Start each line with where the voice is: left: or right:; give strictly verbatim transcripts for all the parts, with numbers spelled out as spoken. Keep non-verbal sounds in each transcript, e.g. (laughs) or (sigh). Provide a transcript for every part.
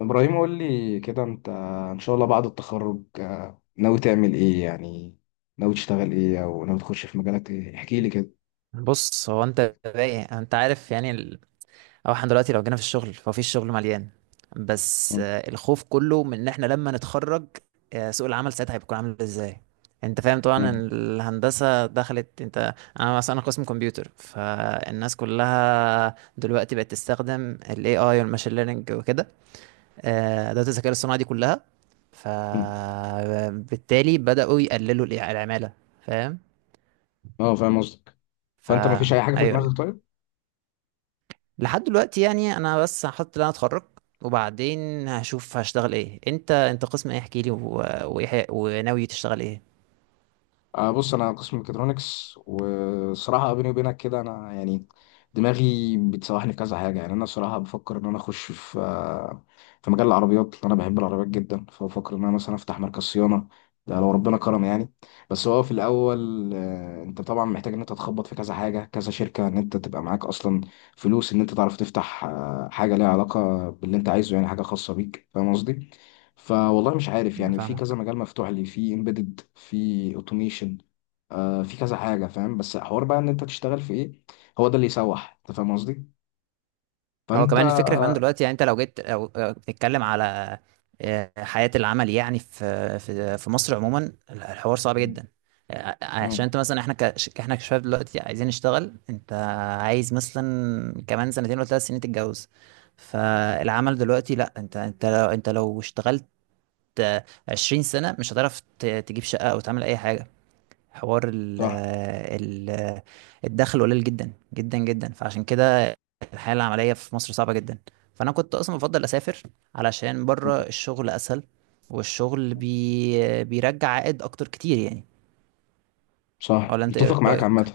left: ابراهيم، قول لي كده. انت ان شاء الله بعد التخرج آه، ناوي تعمل ايه؟ يعني ناوي تشتغل ايه، او ناوي تخش في مجالات ايه؟ احكي لي كده.
right: بص هو انت رايق، انت عارف يعني ال... او احنا دلوقتي لو جينا في الشغل فهو في الشغل مليان بس
left: مم.
right: آه، الخوف كله من ان احنا لما نتخرج آه، سوق العمل ساعتها هيكون عامل ازاي. انت فاهم طبعا إن
left: مم.
right: الهندسة دخلت، انت انا مثلا قسم كمبيوتر فالناس كلها دلوقتي بقت تستخدم ال إيه آي والماشين ليرنينج وكده، آه، ادوات الذكاء الاصطناعي دي كلها.
left: مم.
right: فبالتالي بدأوا يقللوا الع- العمالة، فاهم؟
left: اه، فاهم قصدك.
right: فا
left: فانت ما فيش اي حاجه في
right: ايوه ايوه،
left: دماغك طيب؟
right: لحد دلوقتي يعني انا بس هحط اللي انا اتخرج وبعدين هشوف هشتغل ايه. انت انت قسم ايه؟ احكي لي و... وايه وناوي تشتغل ايه.
left: آه بص، انا قسم ميكاترونكس. وصراحه بيني وبينك كده، انا يعني دماغي بتسوحني في كذا حاجه. يعني انا صراحه بفكر ان انا اخش في آه، في مجال العربيات، لأن انا بحب العربيات جدا، فبفكر ان انا مثلا افتح مركز صيانه، ده لو ربنا كرم يعني. بس هو في الاول آه، انت طبعا محتاج ان انت تخبط في كذا حاجه، كذا شركه، ان انت تبقى معاك اصلا فلوس، ان انت تعرف تفتح آه، حاجه ليها علاقه باللي انت عايزه، يعني حاجه خاصه بيك، فاهم قصدي؟ فوالله مش عارف.
right: انا
left: يعني في كذا
right: فاهمك.
left: مجال مفتوح لي، في امبيدد، في اوتوميشن، آه في كذا حاجه، فاهم؟ بس حوار بقى ان انت تشتغل في ايه، هو ده اللي يسوح، انت فاهم قصدي.
right: هو
left: فانت.
right: كمان الفكره كمان دلوقتي يعني انت لو جيت، لو لو بتتكلم على آه، حياه العمل يعني، في في في مصر عموما الحوار صعب جدا. آه، آه، عشان
left: مم.
right: انت مثلا احنا ك... احنا كشباب دلوقتي عايزين نشتغل. انت عايز مثلا كمان سنتين ولا ثلاث سنين تتجوز، فالعمل دلوقتي لا، انت انت لو انت لو اشتغلت عشرين سنة مش هتعرف ت- تجيب شقة أو تعمل أي حاجة. حوار ال ال الدخل قليل جدا جدا جدا، فعشان كده الحياة العملية في مصر صعبة جدا. فأنا كنت أصلا بفضل أسافر، علشان بره الشغل أسهل، والشغل
left: صح.
right: بي بيرجع عائد أكتر كتير يعني.
left: صح،
right: ولا أنت
left: متفق
right: إيه
left: معاك
right: رأيك؟
left: عامة.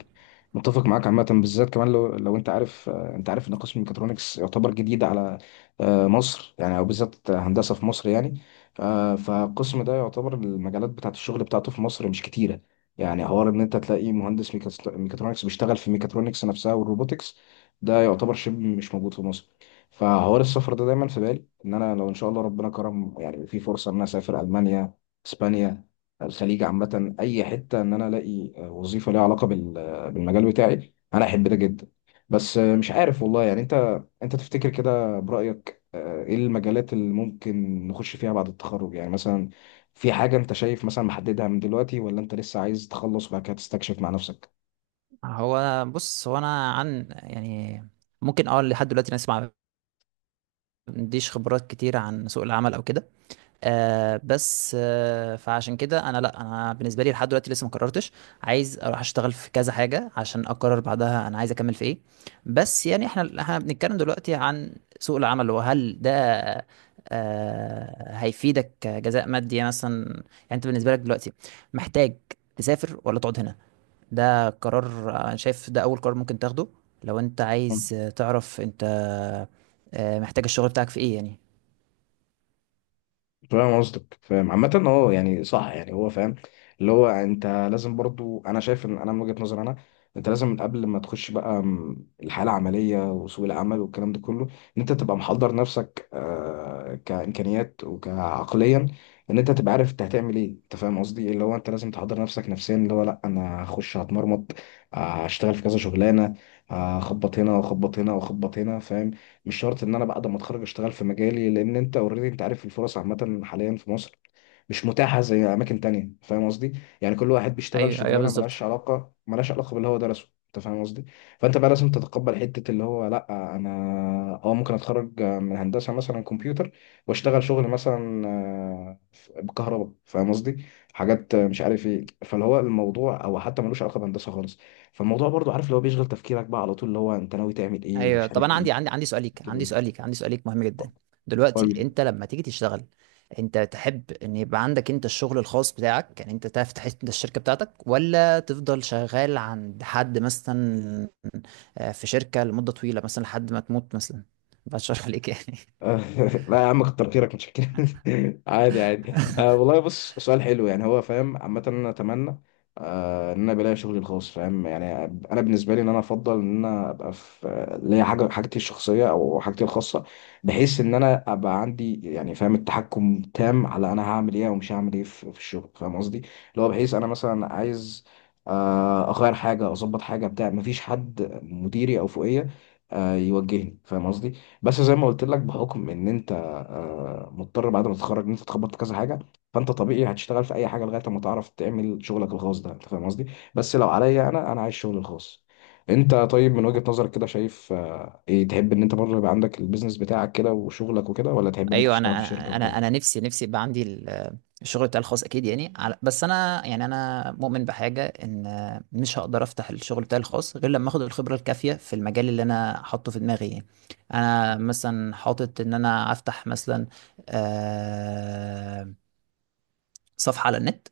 left: متفق معاك عامة بالذات كمان، لو لو انت عارف، آه، انت عارف ان قسم الميكاترونكس يعتبر جديد على آه، مصر يعني، او بالذات هندسة في مصر يعني. آه، فالقسم ده يعتبر المجالات بتاعة الشغل بتاعته في مصر مش كتيرة. يعني حوار ان انت تلاقي مهندس ميكاس- ميكاترونكس بيشتغل في ميكاترونكس نفسها والروبوتكس، ده يعتبر شبه مش موجود في مصر. فحوار السفر ده دايما في بالي، ان انا لو ان شاء الله ربنا كرم يعني في فرصة ان انا اسافر المانيا، اسبانيا، الخليج، عامة أي حتة، إن أنا ألاقي وظيفة ليها علاقة بال- بالمجال بتاعي، أنا أحب ده جدا. بس مش عارف والله. يعني أنت أنت تفتكر كده برأيك، آه، إيه المجالات اللي ممكن نخش فيها بعد التخرج؟ يعني مثلا في حاجة أنت شايف مثلا محددها من دلوقتي، ولا أنت لسه عايز تخلص وبعد كده تستكشف مع نفسك؟
right: هو بص، هو أنا عن يعني ممكن أه لحد دلوقتي أنا أسمع ما عنديش خبرات كتير عن سوق العمل أو كده. آه بس آه فعشان كده انا، لا انا بالنسبه لي لحد دلوقتي لسه ما قررتش. عايز اروح اشتغل في كذا حاجه عشان اقرر بعدها انا عايز اكمل في ايه. بس يعني احنا احنا بنتكلم دلوقتي عن سوق العمل، وهل ده آه هيفيدك كجزاء مادي يعني، مثلا يعني انت بالنسبه لك دلوقتي محتاج تسافر ولا تقعد هنا؟ ده قرار، آه، انا شايف ده اول قرار ممكن تاخده لو انت عايز تعرف انت آه محتاج الشغل بتاعك في ايه يعني.
left: فاهم قصدك. فاهم عامة. اه، يعني صح، يعني هو فاهم. اللي هو انت لازم برضو، انا شايف ان انا من وجهة نظري انا، انت لازم من قبل ما تخش بقى م- الحالة العملية وسوق العمل والكلام ده كله، ان انت تبقى محضر نفسك آه كإمكانيات وكعقليا، ان انت تبقى عارف انت هتعمل ايه. انت فاهم قصدي، اللي هو انت لازم تحضر نفسك نفسيا، اللي هو لا، انا هخش هتمرمط، آه، هشتغل في كذا شغلانة، آه، هخبط هنا، واخبط هنا، واخبط هنا، فاهم؟ مش شرط ان انا بعد ما اتخرج اشتغل في مجالي، لان انت اوريدي انت عارف الفرص عامه حاليا في مصر مش متاحه زي اماكن تانية، فاهم قصدي. يعني كل واحد بيشتغل
right: ايوه ايوه
left: شغلانه
right: بالظبط.
left: ملهاش علاقه ملهاش علاقه باللي هو درسه، انت فاهم قصدي. فانت بقى لازم تتقبل حته اللي هو لا، انا اه ممكن اتخرج من هندسه مثلا كمبيوتر واشتغل شغل مثلا آه، بكهرباء، فاهم قصدي؟ حاجات مش عارف ايه، فاللي هو الموضوع او حتى ملوش علاقه بهندسه خالص. فالموضوع برضو عارف اللي هو بيشغل تفكيرك بقى على طول، اللي هو انت ناوي تعمل ايه
right: ايوه
left: ومش
right: طب
left: عارف
right: انا
left: ايه.
right: عندي عندي عندي سؤال ليك، عندي
left: كده
right: سؤال ليك عندي سؤال ليك مهم جدا. دلوقتي
left: قول.
right: انت لما تيجي تشتغل، انت تحب ان يبقى عندك انت الشغل الخاص بتاعك يعني، انت تفتح انت الشركه بتاعتك، ولا تفضل شغال عند حد مثلا آه، في شركه لمده طويله مثلا لحد ما تموت مثلا؟ بشرح عليك يعني.
left: (laughs) لا يا عم كتر خيرك، مش كده. (laughs) عادي، عادي. آه
right: (laughs)
left: والله بص، سؤال حلو يعني، هو فاهم عامة. انا اتمنى آه ان انا بلاقي شغلي الخاص، فاهم يعني. انا بالنسبه لي، ان انا افضل ان انا ابقى في آه، ليا حاجه، حاجتي الشخصيه او حاجتي الخاصه، بحيث ان انا ابقى عندي يعني، فاهم، التحكم تام على انا هعمل ايه ومش هعمل ايه في في الشغل، فاهم قصدي؟ اللي هو بحيث انا مثلا عايز آه، اغير حاجه، اظبط حاجه، بتاع، مفيش حد مديري او فوقيه آه، يوجهني، فاهم قصدي؟ بس زي ما قلت لك، بحكم ان انت آه، مضطر بعد ما تتخرج ان انت تخبط في كذا حاجه، فانت طبيعي هتشتغل في اي حاجه لغايه ما تعرف تعمل شغلك الخاص ده، انت فاهم قصدي. بس لو عليا، انا انا عايز شغلي الخاص. انت طيب، من وجهه نظرك كده شايف آه، ايه؟ تحب ان انت برضه يبقى عندك البيزنس بتاعك كده وشغلك وكده، ولا تحب ان انت
right: ايوه انا،
left: تشتغل في شركه
right: انا
left: والكلام
right: انا
left: ده؟
right: أنا نفسي نفسي يبقى عندي ال- الشغل بتاعي الخاص اكيد يعني على- بس انا يعني انا مؤمن بحاجه ان مش هقدر افتح الشغل بتاعي الخاص غير لما اخد الخبره الكافيه في المجال اللي انا حاطه في دماغي يعني. انا مثلا حاطط ان انا افتح مثلا آه، صفحة على النت.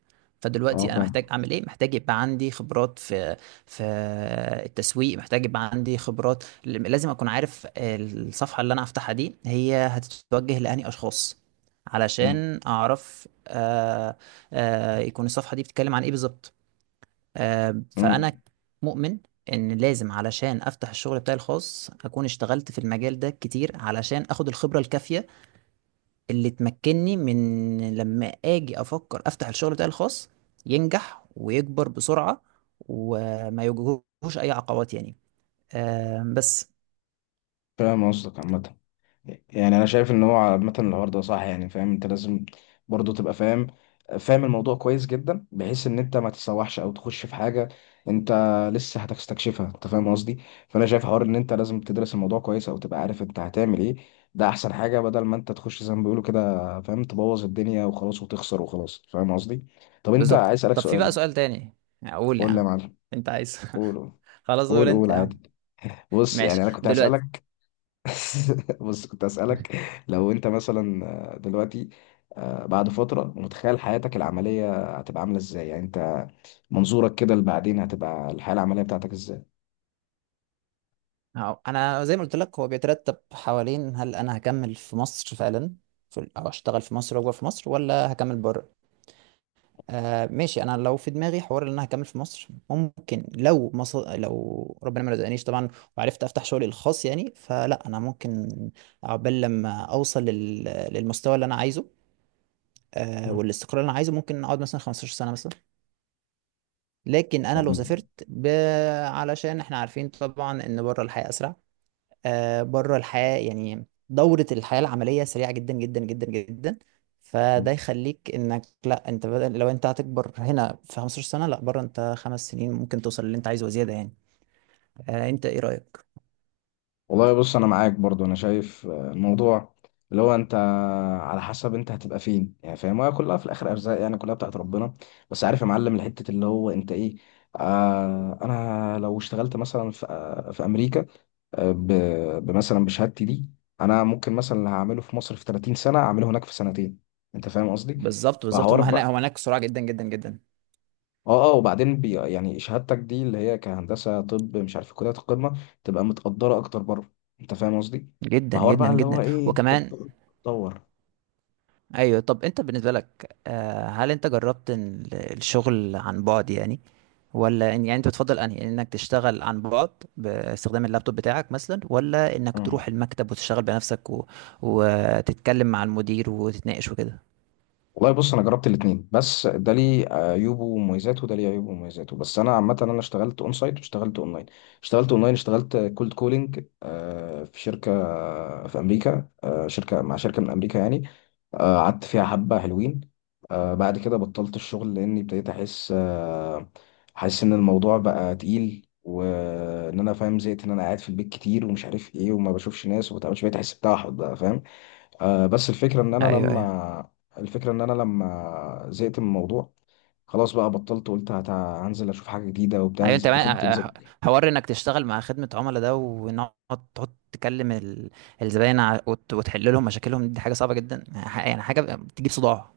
left: اه،
right: فدلوقتي انا محتاج
left: فاهم.
right: اعمل ايه؟ محتاج يبقى عندي خبرات في في التسويق، محتاج يبقى عندي خبرات، لازم اكون عارف الصفحة اللي انا هفتحها دي هي هتتوجه لأنهي اشخاص،
left: مم.
right: علشان اعرف آه آه يكون الصفحة دي بتتكلم عن ايه بالظبط. آه
left: مم.
right: فانا مؤمن ان لازم علشان افتح الشغل بتاعي الخاص اكون اشتغلت في المجال ده كتير، علشان اخد الخبرة الكافية اللي تمكنني من لما اجي افكر افتح الشغل بتاعي الخاص ينجح ويكبر بسرعة وما يواجهوش اي عقبات يعني. آه بس
left: فاهم قصدك عامه. يعني انا شايف ان هو عامه الحوار ده صح يعني. فاهم، انت لازم برضه تبقى فاهم، فاهم الموضوع كويس جدا، بحيث ان انت ما تتسوحش او تخش في حاجه انت لسه هتستكشفها، انت فاهم قصدي. فانا شايف حوار ان انت لازم تدرس الموضوع كويس او تبقى عارف انت هتعمل ايه. ده احسن حاجه، بدل ما انت تخش زي ما بيقولوا كده، فاهم، تبوظ الدنيا وخلاص وتخسر وخلاص، فاهم قصدي؟ طب انت،
right: بالظبط.
left: عايز اسالك
right: طب في بقى
left: سؤال.
right: سؤال تاني اقول يا
left: قول لي يا
right: عم؟
left: معلم.
right: انت عايز
left: قول، قول.
right: (laughs) خلاص قول
left: قول،
right: انت
left: قول
right: يا عم.
left: عادي. بص،
right: ماشي
left: يعني انا كنت
right: دلوقتي.
left: هسالك. (laughs) بص، كنت أسألك، لو أنت مثلا آه، دلوقتي، آه، بعد فترة، متخيل حياتك العملية هتبقى عاملة إزاي؟ يعني أنت منظورك كده لبعدين، هتبقى الحياة العملية بتاعتك إزاي؟
right: أهو، انا زي ما قلت لك هو بيترتب حوالين هل انا هكمل في مصر فعلا في- ال- او اشتغل في مصر واكبر في مصر، ولا هكمل بره. آه ماشي، انا لو في دماغي حوار ان انا هكمل في مصر، ممكن لو مصر لو ربنا ما رزقنيش طبعا وعرفت افتح شغلي الخاص يعني، فلا انا ممكن عقبال لما اوصل لل... للمستوى اللي انا عايزه آه
left: مم.
right: والاستقرار اللي انا عايزه، ممكن اقعد مثلا خمسة عشر سنه مثلا. لكن انا لو
left: تمام.
right: سافرت ب... علشان احنا عارفين طبعا ان بره الحياه اسرع، آه، بره الحياة يعني دورة الحياة العملية سريعة جدا جدا جدا جدا. فده يخليك انك لا، انت بدل لو انت هتكبر هنا في خمسة عشر سنة، لا بره انت خمس سنين ممكن توصل للي انت عايزه وزيادة يعني. آه، انت ايه رأيك؟
left: والله بص، أنا معاك برضو. أنا شايف آه، الموضوع اللي هو أنت، على حسب أنت هتبقى فين يعني، فاهم؟ هي كلها في الآخر أرزاق يعني، كلها بتاعت ربنا. بس عارف يا معلم الحتة اللي هو أنت إيه؟ آه أنا لو اشتغلت مثلا في, آه، في أمريكا، آه، ب- بمثلا بشهادتي دي، انا ممكن مثلا اللي هعمله في مصر في تلاتين سنه اعمله هناك في سنتين، انت فاهم قصدي؟
right: بالظبط بالظبط،
left: فحوار
right: هم هناك
left: بقى.
right: هم هناك سرعة جدا جدا جدا
left: اه، اه. وبعدين بي يعني شهادتك دي اللي هي كهندسه، طب مش عارف كليات القمه تبقى متقدره اكتر بره، انت فاهم قصدي؟
right: جدا
left: فحوار
right: جدا
left: بقى اللي هو
right: جدا،
left: ايه، انت
right: وكمان
left: بتدور.
right: ايوه. طب انت بالنسبه لك آه، هل انت جربت إن ال- الشغل عن بعد يعني، ولا إن يعني انت بتفضل انهي انك تشتغل عن بعد باستخدام اللابتوب بتاعك مثلا، ولا انك تروح المكتب وتشتغل بنفسك و... وتتكلم مع المدير وتتناقش وكده؟
left: والله بص، انا جربت الاثنين، بس ده ليه عيوبه ومميزاته، وده ليه عيوبه ومميزاته. بس انا عامه انا اشتغلت اون سايت، واشتغلت اونلاين. اشتغلت اونلاين اشتغلت كولد كولينج في شركه، في امريكا. آه، شركه، مع شركه من امريكا يعني. آه، قعدت فيها حبه حلوين. آه، بعد كده بطلت الشغل، لاني ابتديت احس آه، احس ان الموضوع بقى تقيل، وان انا فاهم، زهقت، ان انا قاعد في البيت كتير، ومش عارف ايه، وما بشوفش ناس، وما بتعملش، بقيت احس بتوحد بقى، فاهم. آه، بس الفكرة ان انا
right: ايوه ايوه
left: لما الفكرة ان انا لما زهقت من الموضوع، خلاص بقى بطلت، قلت هت- هنزل اشوف حاجة جديدة وبتاع،
right: ايوه.
left: نز-
right: انت
left: دخلت،
right: بقى-
left: نزلت.
right: ح- حوار انك تشتغل مع خدمه عملاء ده، وان هو تقعد تكلم ال- الزباين ع- وت- وتحل لهم مشاكلهم، دي حاجه صعبه جدا يعني، ح- يعني حاجه بتجيب صداع.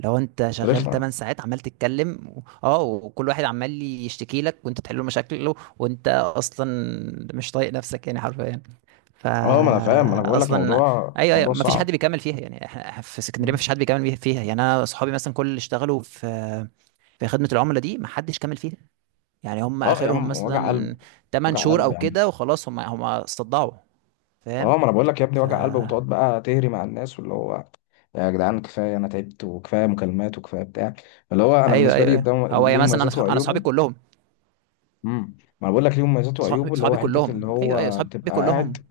right: لو انت شغال تمانية
left: رخمة.
right: ساعات عمال تتكلم و- اه وكل واحد عمال يشتكي لك وانت بتحل له مشاكله، وانت اصلا مش طايق نفسك يعني حرفيا.
left: اه، ما انا فاهم، ما انا
right: فا
left: بقول لك،
right: اصلا
left: موضوع،
right: ايوه ايوه،
left: موضوع
right: ما فيش حد
left: صعب.
right: بيكمل فيها يعني، احنا إحنا في اسكندريه ما
left: مم.
right: فيش حد بيكمل بيه- فيها يعني، انا اصحابي مثلا كل اللي اشتغلوا في في خدمه العملاء دي ما حدش كمل فيها. يعني هم
left: اه يا
right: اخرهم
left: عم، وجع
right: مثلا
left: قلب.
right: تمن
left: وجع
right: شهور
left: قلب
right: او
left: يا عم.
right: كده وخلاص، هم هم استضاعوا فاهم؟
left: اه، ما انا بقول لك يا ابني،
right: ف
left: وجع قلب، وتقعد بقى تهري مع الناس، واللي هو يا جدعان كفاية، انا تعبت، وكفاية مكالمات، وكفاية بتاع. اللي هو انا
right: ايوه
left: بالنسبة
right: ايوه
left: لي
right: ايوه.
left: ده
right: هو يا
left: ليه
right: مثلا انا
left: مميزاته
right: صح... انا
left: وعيوبه.
right: صحابي كلهم
left: امم ما انا بقول لك ليه مميزاته
right: صحابي
left: وعيوبه، اللي هو
right: صحابي
left: حتة
right: كلهم،
left: اللي
right: ايوه ايوه،
left: هو
right: صحابي
left: بتبقى
right: كلهم
left: قاعد.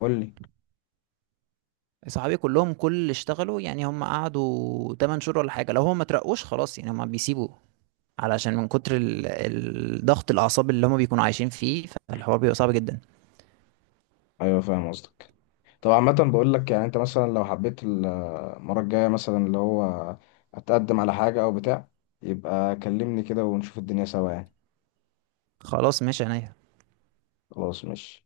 left: قول لي.
right: صحابي كلهم كل اللي اشتغلوا يعني، هم قعدوا تمن شهور ولا حاجه، لو هم ما ترقوش خلاص يعني هم بيسيبوا، علشان من كتر ال... الضغط، الاعصاب اللي هم بيكونوا عايشين فيه، فالحوار بيبقى صعب جدا.
left: ايوه، فاهم قصدك. طب عامة بقول لك، يعني انت مثلا لو حبيت المرة الجاية مثلا اللي هو اتقدم على حاجة او بتاع، يبقى كلمني كده ونشوف الدنيا سوا يعني.
right: خلاص ماشي عينيا.
left: خلاص ماشي.